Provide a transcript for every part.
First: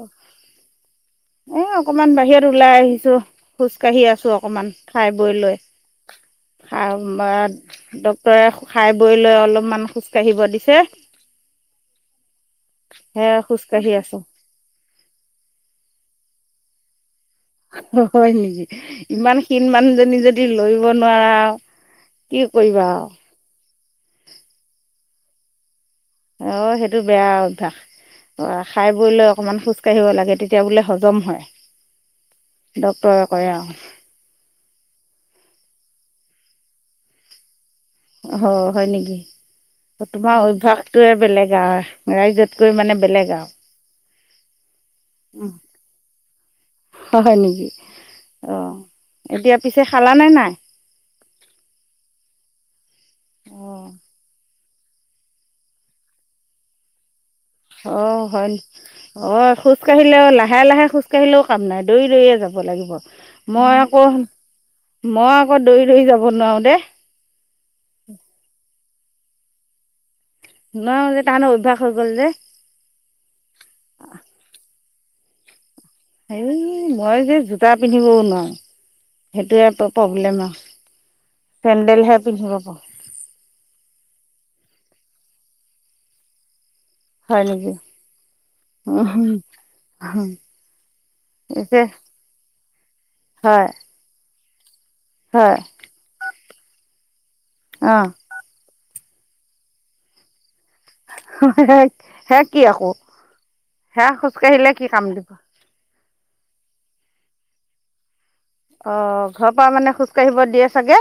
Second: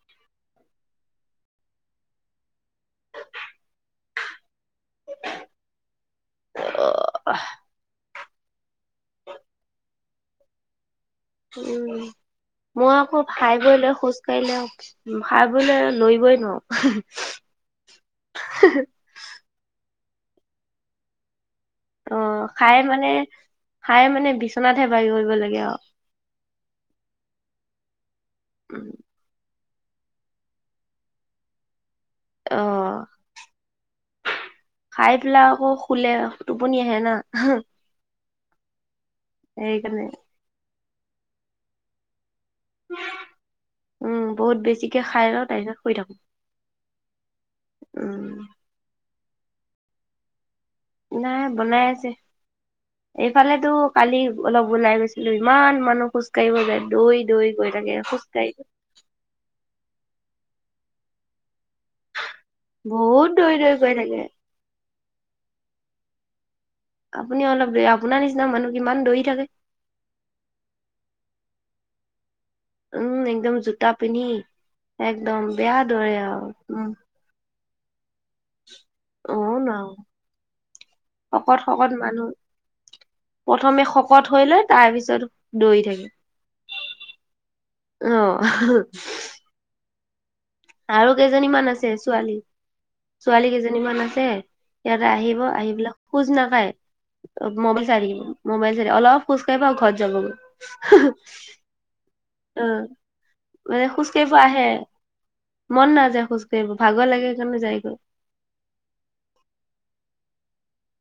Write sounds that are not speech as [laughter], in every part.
অ'। এ অকমান বাহিৰত ওলাই আহিছো, খোজ কাঢ়ি আছোঁ অকমান। খাই বৈ লয়। [unintelligible] ডক্টৰে খাই বৈ লৈ, অলপমান খোজ কাঢ়িব দিছে। উম, মই আকৌ সে খাই বৈ খোজকাঢ়ি লৈ খোজ আছোঁ কাঢ়িলে খাই বৈ লয়, লৰিবই নোৱাৰো। হয় নেকি, ইমান ক্ষীণ মানুহজনী যদি লৰিব নোৱাৰা কি অ', খাই কৰিবা মানে খাই মানে বিচনাতহে [unintelligible] কৰিব লাগে আৰু। অ', সেইটো বেয়া অভ্যাস। অ', খাই বৈ লৈ অকণমান খুজ কাঢ়িব লাগে, তেতিয়া বোলে হজম হয়। অ', ডক্তৰে কয় আৰু খাই পেলাই আকৌ শুলে, টোপনি আহে নাহ। হয়, হয় নেকি? তোমাৰ অভ্যাসটো বেলেগ আৰু ৰাইজত কৈ মানে বেলেগ আৰু, উম বহুত বেছিকে খাই লওঁ উম। তাৰ পিছত শুই থাকো হয় নেকি? উম অ', এতিয়া পিছে খালা নে নাই? নাই বনাই আছে, এইফালেতো অঁ কালি অলপ ওলাই গৈছিলো, ইমান মানুহ খোজ কাঢ়িব যায় দুই অ', হয়। অ', খোজ কাঢ়িলেও, লাহে লাহে খোজ কাঢ়িলেও কাম নাই, দৌৰি দৌৰিয়ে যাব বহুত দৌৰি লাগিব। দৌৰি মই গৈ আকৌ, থাকে মই আকৌ দৌৰি দৌৰি যাব নোৱাৰো দেই। আপুনি অলপ বেয়া। আপোনাৰ নিচিনা মানুহ কিমান দৌৰি থাকে। [unintelligible] অভ্যাস হৈ গ'ল যে। উম, একদম জোতা পিন্ধি একদম বেয়া দৰে আৰু হেই উম, মই যে, জোতা পিন্ধিবও নোৱাৰো। সেইটোৱেতো প্ৰব্লেম আৰু। শকত-শকত চেণ্ডেলহে মানুহ, পিন্ধিব পাৰোঁ প্ৰথমে শকত শকত হৈ লৈ তাৰপিছত, দৌৰি থাকিম। হয় নেকি? [unintelligible] আৰু কেইজনীমান পিছে আছে ছোৱালী। ছোৱালী হয় কেইজনীমান আছে। সিহঁতে আহিব, হয় আহিব পেলাই খোজ নাকাঢ়ে। মবাইল চাই অঁ থাকিব। মবাইল অলপ খোজকাঢ়িব আৰু ঘৰত যাবগৈ। [unintelligible] সেয়া কি অ আকৌ, সেয়া খোজ কাঢ়িলে কি কাম দিব। সেয়া খোজকাঢ়িব। ভাগৰ লাগে সেইকাৰণে যাই গৈ। অঁ ঘৰৰ পৰা মানে খোজকাঢ়িব দিয়ে চাগে।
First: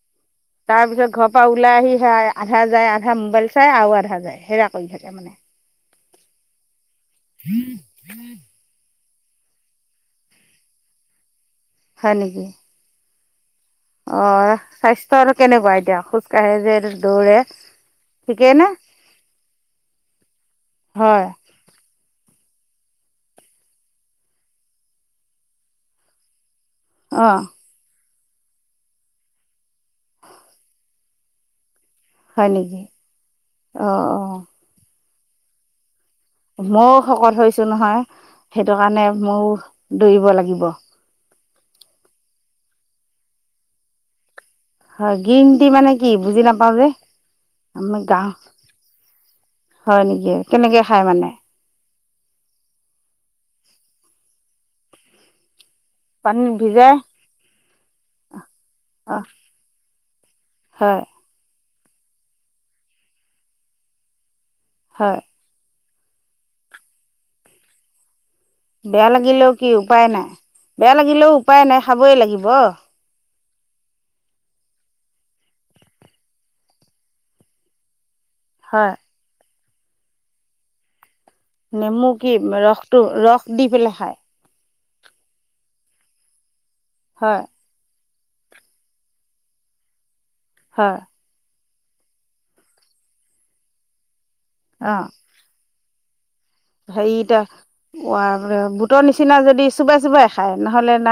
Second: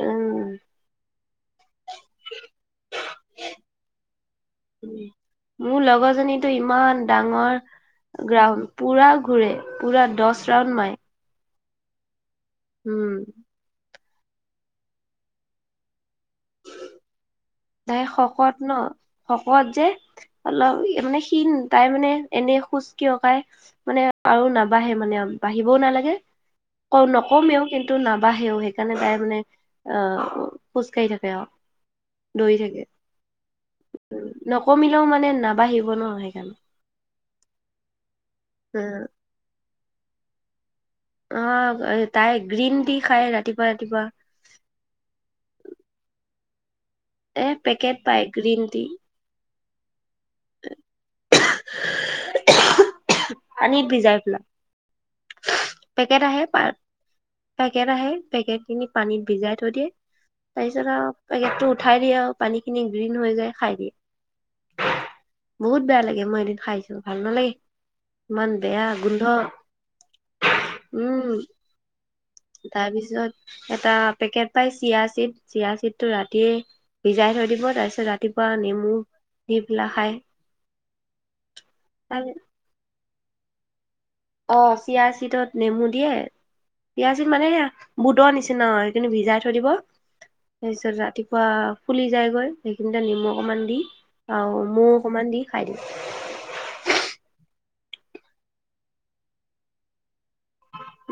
উম তাৰপিছত ঘৰত পৰা ওলাই আহি হে, আধা যায়, আধা মোবাইল চাই আৰু আধা যায়। সেয়া কৰি থাকে মানে। মোৰ লগৰজনীতো, ইমান ডাঙৰ গ্ৰাড পুৰা ঘূৰে, পুৰা দহ ৰাউণ্ড মাৰে। হয় নেকি? উম'। অহ' স্বাস্থ্য আৰু কেনেকুৱা এতিয়া খোজ কাঢ়ে যে দৌৰে। তাই ঠিকেই শকত নে? ন, শকত যে অলপ মানে হয় শিন, তাই মানে এনেই খোজ কিয় কঢ়ায়ে, মানে আৰু নাবঢ়ে মানে বাঢ়িবও নালাগে। কওঁ, অ' নকমেওঁ কিন্তু নাবা নাবাঢ়েও। সেইকাৰণে তাই মানে অহ, খোজ কঢ়ি থাকে আৰু। হয় দৌৰি নেকি? থাকে। অ' নকমিলেও মানে নাবাঢ়িব ন। সেইকাৰণে মইও শকত হৈছো নহয়। সেইটো কাৰণে ময়ো দৌৰিব লাগিব। অহ' তাই গ্ৰীণ টি খায় ৰাতিপুৱা ৰাতিপুৱা। হয়, গ্ৰীণ টি মানে কি বুজি নাপাওঁ যে। এ আমি পেকেট পাই, গাওঁ গ্ৰীণ টি। হয় নেকি, কেনেকে খাই মানে? আনি ভিজাই পেলে। [unintelligible] পানীত ভিজাই। পেকেট আহে, পেকেট খিনি অ' পানীত ভিজাই থৈ দিয়ে। তাৰপিছত হয় আৰু পেকেটটোত। উঠাই দিয়ে আৰু পানীখিনি গ্ৰীণ হৈ যায়, খাই দিয়ে। হয়। বহুত বেয়া লাগে, মই এদিন খাইছো। ভাল নালাগে ইমান বেয়া গোন্ধ। লাগিলেও কি উপায় নাই। বেয়া লাগিলেও উম'। উপায় নাই খাবই লাগিব তাৰপিছত এটা পেকেট পাই চিয়া চিত। চিয়া চিতটো ৰাতি, ভিজাই থৈ দিব তাৰপিছত, ৰাতিপুৱা হয়। নেমু সেইবিলাক খাই। নেমু কি? ৰসটো ৰস দি পেলাই খাই। অহ' চিয়া চিতত নেমু দিয়ে। চিয়াচিত হয় মানে এয়া। বুটৰ নিচিনা হয়। সেইখিনি ভিজাই থৈ দিব, তাৰপিছত হয় ৰাতিপুৱা। ফুলি যায় গৈ, সেইখিনিতে নিমখ অকণমান দি আৰু মৌ অ অকণমান দি খাই দিয়ে। হেৰি টা, [unintelligible] বুটৰ নিচিনা যদি চোবাই চোবাই খাই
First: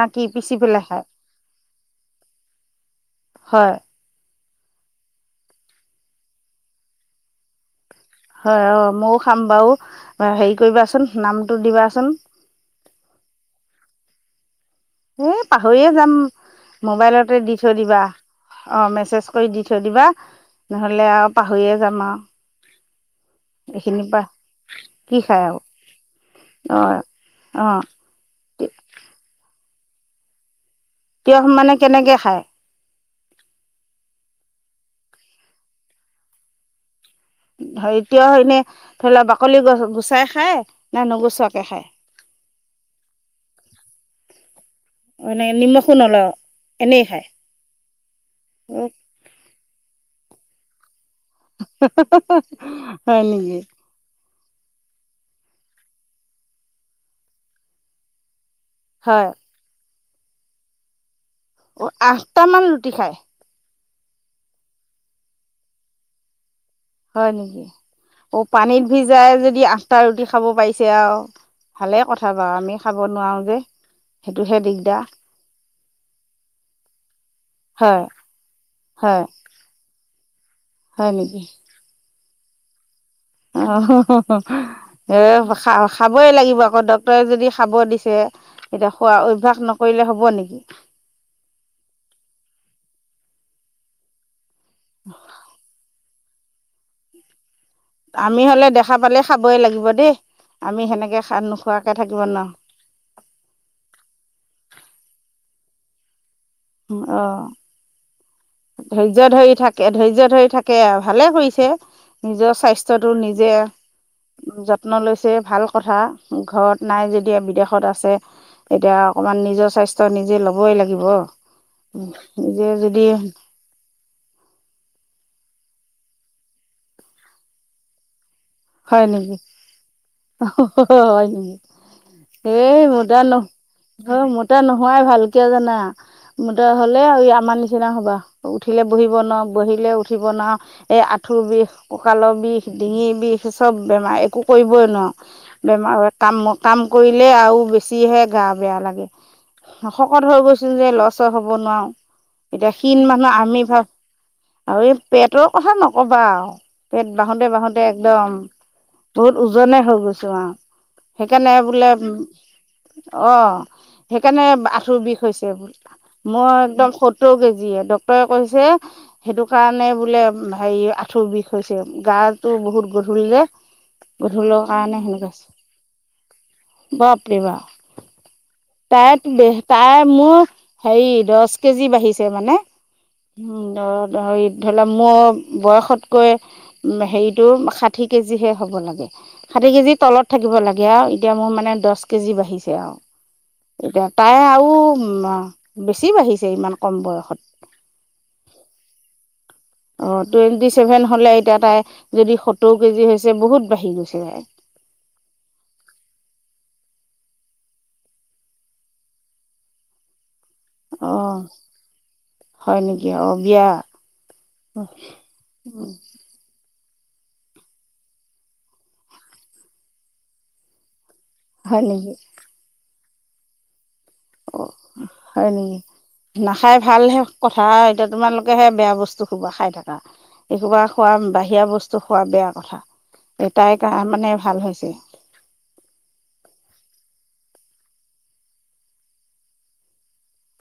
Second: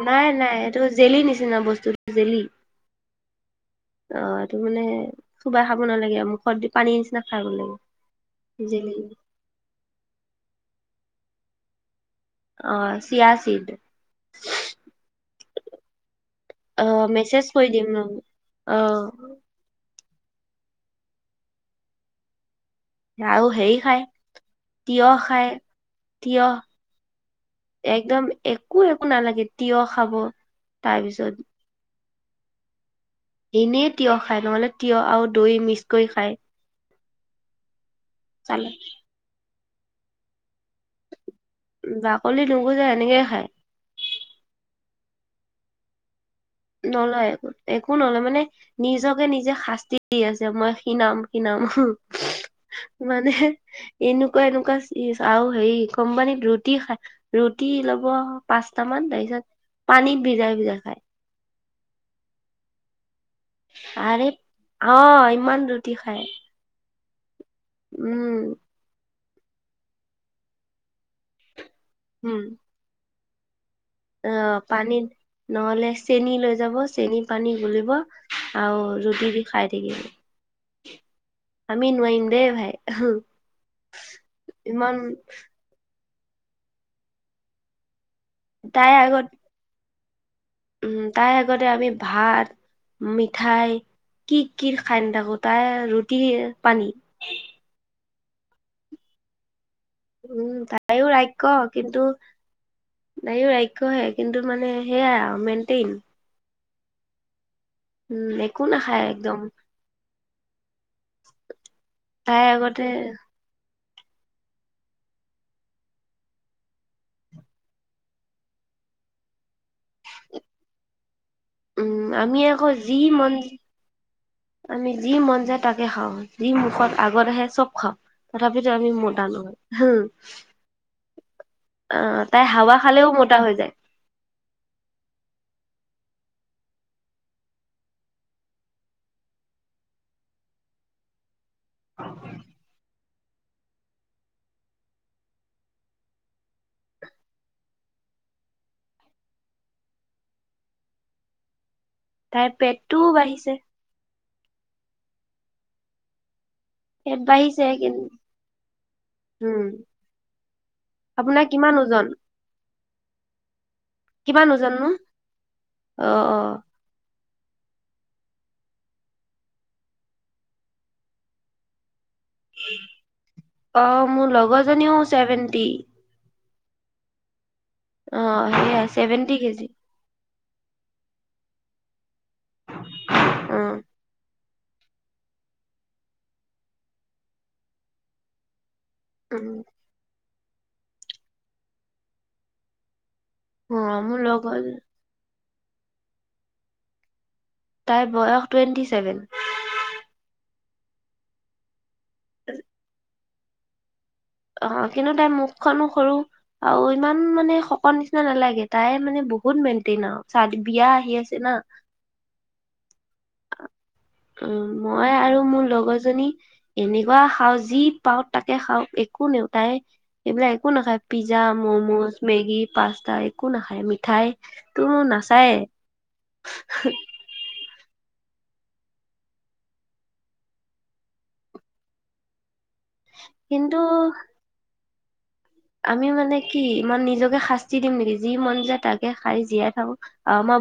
নাই, নাই, এইটো জেলি নিচিনা বস্তুটো জেলি। হয় অহ'। সেইটো মানে, চুবাই খাব নালাগে আৰু মুখত দি পানীৰ নিচিনা খাব লাগে। হয় জেলি অ', ময়ো খাম বাৰু, হেৰি কৰিবাচোন, নামটো দিবাচোন। অহ', ‌চিয়াচিদ। এ, পাহৰিয়ে যাম, অ মোবাইলতে মেছেজ দি কৰি থৈ দিম ন দিবা। অ অহ', মেছেজ কৰি দি থৈ দিবা, নহ'লে আৰু পাহৰিয়ে যাম আৰু। আৰু হেৰি খায়, এইখিনিৰ পৰা তিয়হ কি খায় আৰু তিয়হ। অ অ একদম একো একো নালাগে, তিয়ঁহ খাব। তাৰপিছত তিয়ঁহ মানে, কেনেকে খায়। এনেইে তিয়ঁহ খায়, নহ'লে তিয়ঁহ আৰু দৈ মিক্স কৰি খায়। এতিয়া এনে, চালাদ ধৰি লোৱা বাকলি গছ-গুচাই খাই। নাই, নোগোচোৱাকে খাই। নোগোচে, এনেকে খাই। অনে, নিমখো নলয়। নলয় একো একো নলয়, মানে নিজকে নিজে শাস্তি দি আছে, মই কি নাম, কি নাম, হয় মানে নেকি এনে এনেকুৱা এনেকুৱা আৰু হেৰি, কোম্পানীত ৰুটি খাই, ৰুটি ল'ব। পাঁচটামান হয় তাৰপিছত, পানীত ভিজাই ভিজাই খাই। অহ', আঠটা মান ৰুটি খাই। আৰে অহ, ইমান ৰুটি খাই। হয় নেকি, অহ, পানীত ভিজাই যদি আঠটা ৰুটি খাব পাৰিছে আৰু। ভালে কথা বাৰু, আমি খাব নোৱাৰো যে। সেইটোহে অহ', দিগদাৰ পানীত নহ'লে, চেনী লৈ যাব চেনীত। পানী গুলিব, হয় আৰু হয় ৰুটি দি খাই থাকিব। হয় আমি, নোৱাৰিম দেই ভাই। অহ'। ইমান [unintelligible] খাবই লাগিব আকৌ, ডক্তৰে যদি খাব দিছে, এতিয়া, তাইৰ খোৱা আগত অভ্যাস নকৰিলে হ'ব নেকি। উম, তাই আগতে আমি ভাত, মিঠাই কি কি খাই নাথাকো, তাই ৰুটি পানী আমি হ'লে দেখা পালে খাবই লাগিব দেই, উম আমি সেনেকো নোখোৱাকে থাকিব নোৱাৰো। নাইও ৰাক্ষহে, কিন্তু মানে সেয়াই আৰু মেইনটেইন। অহ'। উম একো নাখায় ধৈৰ্য একদম ধৰি থাকে, ধৈৰ্য ধৰি থাকে, আৰু ভালে কৰিছে। তাই নিজৰ আগতে স্বাস্থ্যটো নিজে। যত্ন লৈছে ভাল কথা, ঘৰত নাই যদিহে, বিদেশত আছে। এতিয়া অকমান নিজৰ স্বাস্থ্য নিজে ল'বই লাগিব উম আমি আকৌ নিজে যি যদি মন আমি যি মন যায় তাকে খাওঁ যি মুখত আগৰ আহে চব খাওঁ তথাপিতো আমি হয় মোটা নেকি নহয় হম হয় নেকি অ তাই এ হাৱা খালেও মতা ন মোটা হৈ যায় অ মতা নোহোৱাই ভাল, কিয় জানা? হ'লে আমাৰ নিচিনা হ'বা উঠিলে বহিব নোৱাৰো বহিলে উঠিব নোৱাৰো। আঁঠুৰ বিষ, কঁকালৰ বিষ, ডিঙিৰ বিষ। চব বেমাৰ একো কৰিবই নোৱাৰো, বেমাৰ কাম কাম কৰিলে আৰু বেছিহে গা বেয়া লাগে শকত হৈ গৈছো যে লৰচৰ হ'ব নোৱাৰো। তাইৰ এতিয়া ক্ষিণ পেটটোও মানুহ বাঢ়িছে আমি ভাব আৰু এই পেটৰ কথা নকবা আৰু। পেট বাহোতে বাঢ়িছে বাহোতে কিন্তু একদম বহুত উম উজনে হৈ গৈছো আৰু আপোনাৰ সেইকাৰণে কিমান বোলে ওজন উ অ', সেইকাৰণে কিমান ওজননো আঠুৰ বিষ হৈছে, অ অ মই একদম স সত্তৰ কেজিয়ে ডক্টৰে কৈছে সেইটো কাৰণে বোলে হেৰি আঁঠু বিষ হৈছে। গাটো বহুত গধূল যে অ মোৰ গধূলৰ লগৰজনীও কাৰণে সেই হৈছে। ছেভেন্টি বাপৰে বাপ, অ সেয়া ছেভেন্টি তাই কেজি তাই মোৰ হেৰি দহ কেজি বাঢ়িছে মানে অ উ ধৰি লওক মোৰ বয়সতকৈ হেৰিটো ষাঠি কেজিহে হ'ব লাগে। উম ষাঠি কেজি তলত থাকিব লাগে আৰু, এতিয়া মোৰ মানে দহ কেজি বাঢ়িছে আৰু। অ এতিয়া মোৰ তাই লগৰ আৰু উ বেছি বাঢ়িছে ইমান কম বয়সত। তাইৰ বয়স টুৱেণ্টি চছেভেন। অ' টুৱেণ্টি চছেভেন হলে এতিয়া তাই যদি সত্তৰ কেজি হৈছে বহুত বাঢ়ি গৈছে। তাই অ', কিন্তু তাই মুখখনো সৰু আৰু ইমান মানে শকত নিচিনা নালাগে তাই মানে বহুত মেইনটেইন আৰু চাত বিয়া অ আহি আছে না হয় নেকি অ বিয়া? অ', মই আৰু মোৰ লগৰজনী এনেকুৱা খাওঁ যি পাওঁ তাকে খাওঁ, একো নেওঁ তাই সেইবিলাক একো নাখায় পিজ্জা, হয় নেকি মমোজ, মেগি, পাাস্তা একো নাখায় ম অ' হয় নেকি, নাখাই ভালহে কথা, এতিয়া তোমালোক হে বেয়া বস্তু খোপা খাই থাকা, এইখুপা খোৱা বাহিৰা বস্তু খোৱা বেয়া কথা। এটাই কিন্তু কাৰ মানে ভাল হৈছে। আমি মানে কি ইমান নিজকে শাস্তি দিম নেকি যি মন যায় তাকে সাৰি জীয়াই থাকো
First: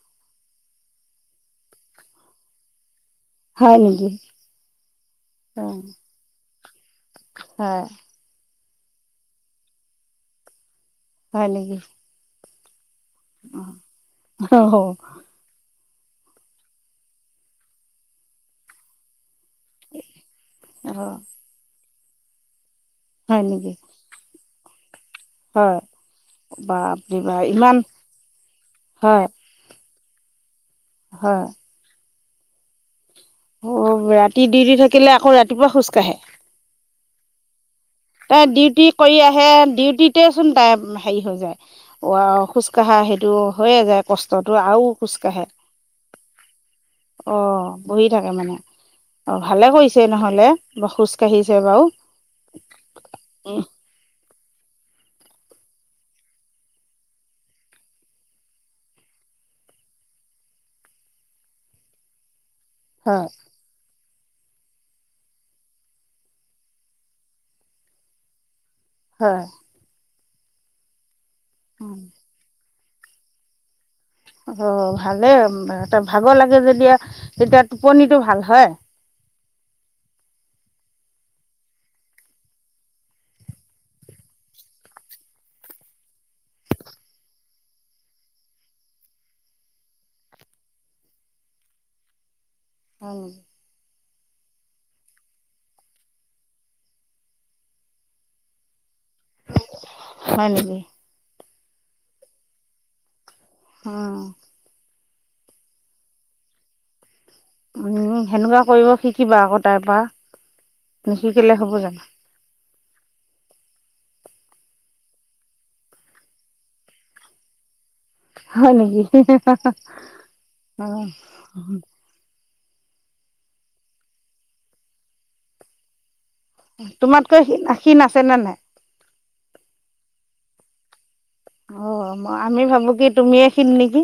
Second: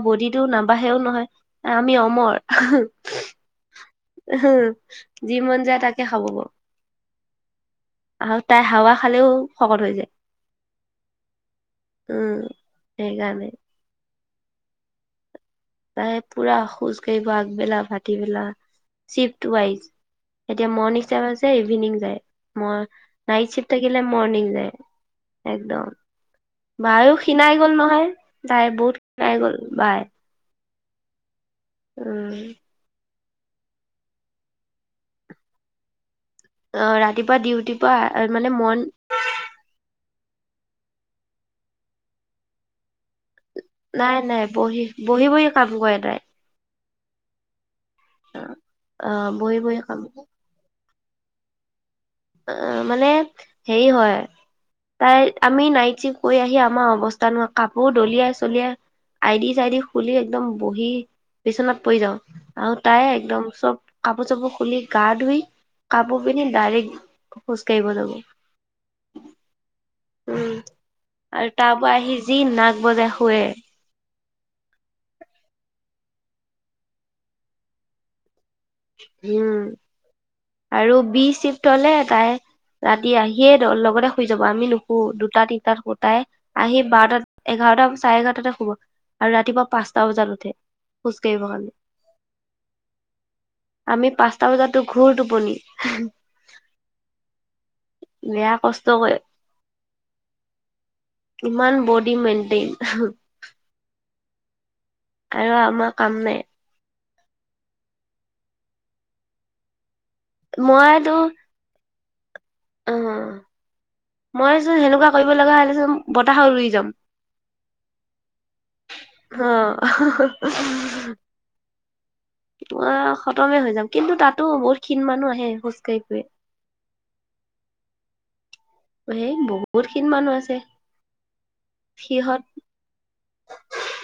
বডিটো নাবঢ়েও নহয়, আমি অমৰ। হয় নেকি যি মন যায় তাকে খাব ব। হ। আৰু তাই হাৱা খালেও শকত হৈ যায়। হয়নেকি? সেইকাৰানে। অ' হ। তাই পুৰা খোজ কাঢ়িব আগবেলা ভাটিবেলা, চিপ টোৱাই, এতিয়া মৰ্ণং ষ্টাইপ আছে ইভিনিং যাই ম হয় নাইট নেকি শ্বিফ্ট থাকিলে মৰ্ণিং যায়। হয় একদম। বা বাপ বায়ো ৰে বা শীণাই গল ইমান নহয়, তাই বহুত হয় শীণাই গল বাই। হয়। উম। অ' ৰাতি দুউটি থাকিলে আকৌ ৰাতিপুৱা খোজকাঢ়ে। অ' ৰাতিপুৱা ডিউটি এ ডিউটি কৰি আহে ডিউটি টচোন তাই হেৰি হৈ যায়, খোজকাঢ়া সেইটো হৈয়ে যায় নাই নাই কষ্টটো বহি আৰু খোজ বহি কাঢ়ে। বহি কাম কৰে তাই অ' বহি থাকে মানে, অ' বহি ভালে বহি কাম কৰিছে নহলে বা খোজকাাঢ়িছে বাৰু। অ' মানে হেৰি হয় তাই আমি নাইচিফ কৰি আহি আমাৰ অৱস্থা নোহয় কাপোৰ দলিয়াই চলিয়াই আইদি চাইদি খুলি একদম বহি বিচনাত পৰি যাওঁ। আৰু তাই হয় একদম চব কাপোৰ চাপোৰ খুলি গা ধুই কাপোৰ পিধি ডাইৰেক্ট খোজ কাঢ়িব যাব। হয়। উম, আৰু তাৰ পৰা আহি যি নাগ বজাই শুৱে। অ' ভালে এটা ভাগৰ লাগে যেদিয়া তেতিয়া টোপনিতটো ভাল হয়। উম, আৰু বি চিফ্ট হলে তাই ৰাতি আহিয়ে লগতে শুই যাব, আমি নুশু দুটা তিনটাত শু, তাই আহি বাৰটাত, এঘাৰ ৰটা চাৰে এঘাৰটাতে শুব, আৰু ৰাতিপুৱা পাঁচটা বজাত উঠে খোজ কাঢ়িবৰ কাৰণে। [unintelligible] হম। আমি পাঁচটা বজাতো ঘোৰ টোপনি বেয়া কষ্ট কৰে। হয় নেকি? ইমান বডি মেইনটেইন অ'। আৰু আমাৰ কাম নাই। উম, সেনেকুৱা কৰিব শিকিবা আকৌ তাইৰ পৰা, মইতো নিশিকিলে হ'ব জানো? অ'। মইচোন হেনেকুৱা কৰিব লগা হ'লে চোন বতাহত উই যাম। হয় নেকি অহ। অঁ অ' খতমে হৈ যাম, কিন্তু তাতো বহুত ক্ষীণ মানুহ আহে খোজ কাঢ়ি ফুৰে। তোমাতকৈ ক্ষী-ক্ষীণ আছে নে নাই? এ বহুত খিনি মানুহ আছে। অ', ম সিহঁত আমি ভাবো কি তুমি এ ক্ষীণ নেকি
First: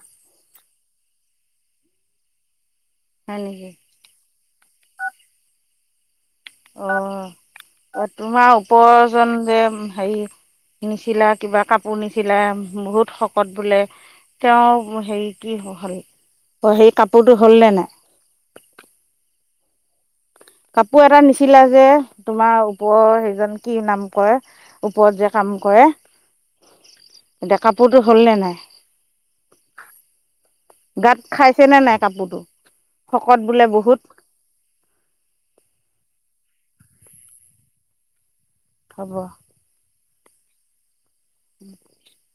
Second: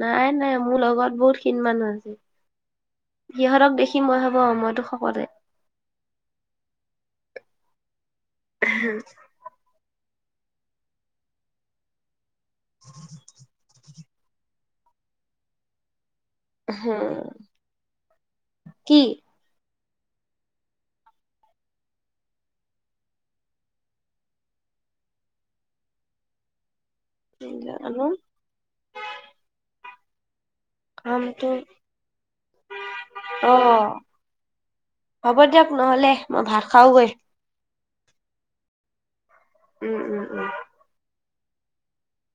নাই নাই মোৰ লগত বহুতখিনি মানুহ আছে। হয় নেকি সিহঁতক দেখি মই ভাবো মইটো শকতে। অ', অ', তোমাৰ উপৰৰজন যে হেৰি নিচিলা, কিবা কাপোৰ নিচিলা বহুত শকত বোলে তেওঁ হেৰি কি ভাল [unintelligible] অ', সেই কাপোৰটো হ'ল নে নাই? কি কাপোৰ এটা নিচালা যে, তোমাৰ ওপৰৰ সেইজন কি নাম কয় ওপৰত যে কাম কাম কৰে [unintelligible] এতিয়া কাপোৰতো জানো হ'লনে নাই? গাত কামটো খাইছেনে নাই কাপোৰটো, শকত অ বোলে বহুত। হ'ব দিয়ক নহ'লে মই ভাত খাওগৈ। হ'ব। উম উম উম। [inaudible]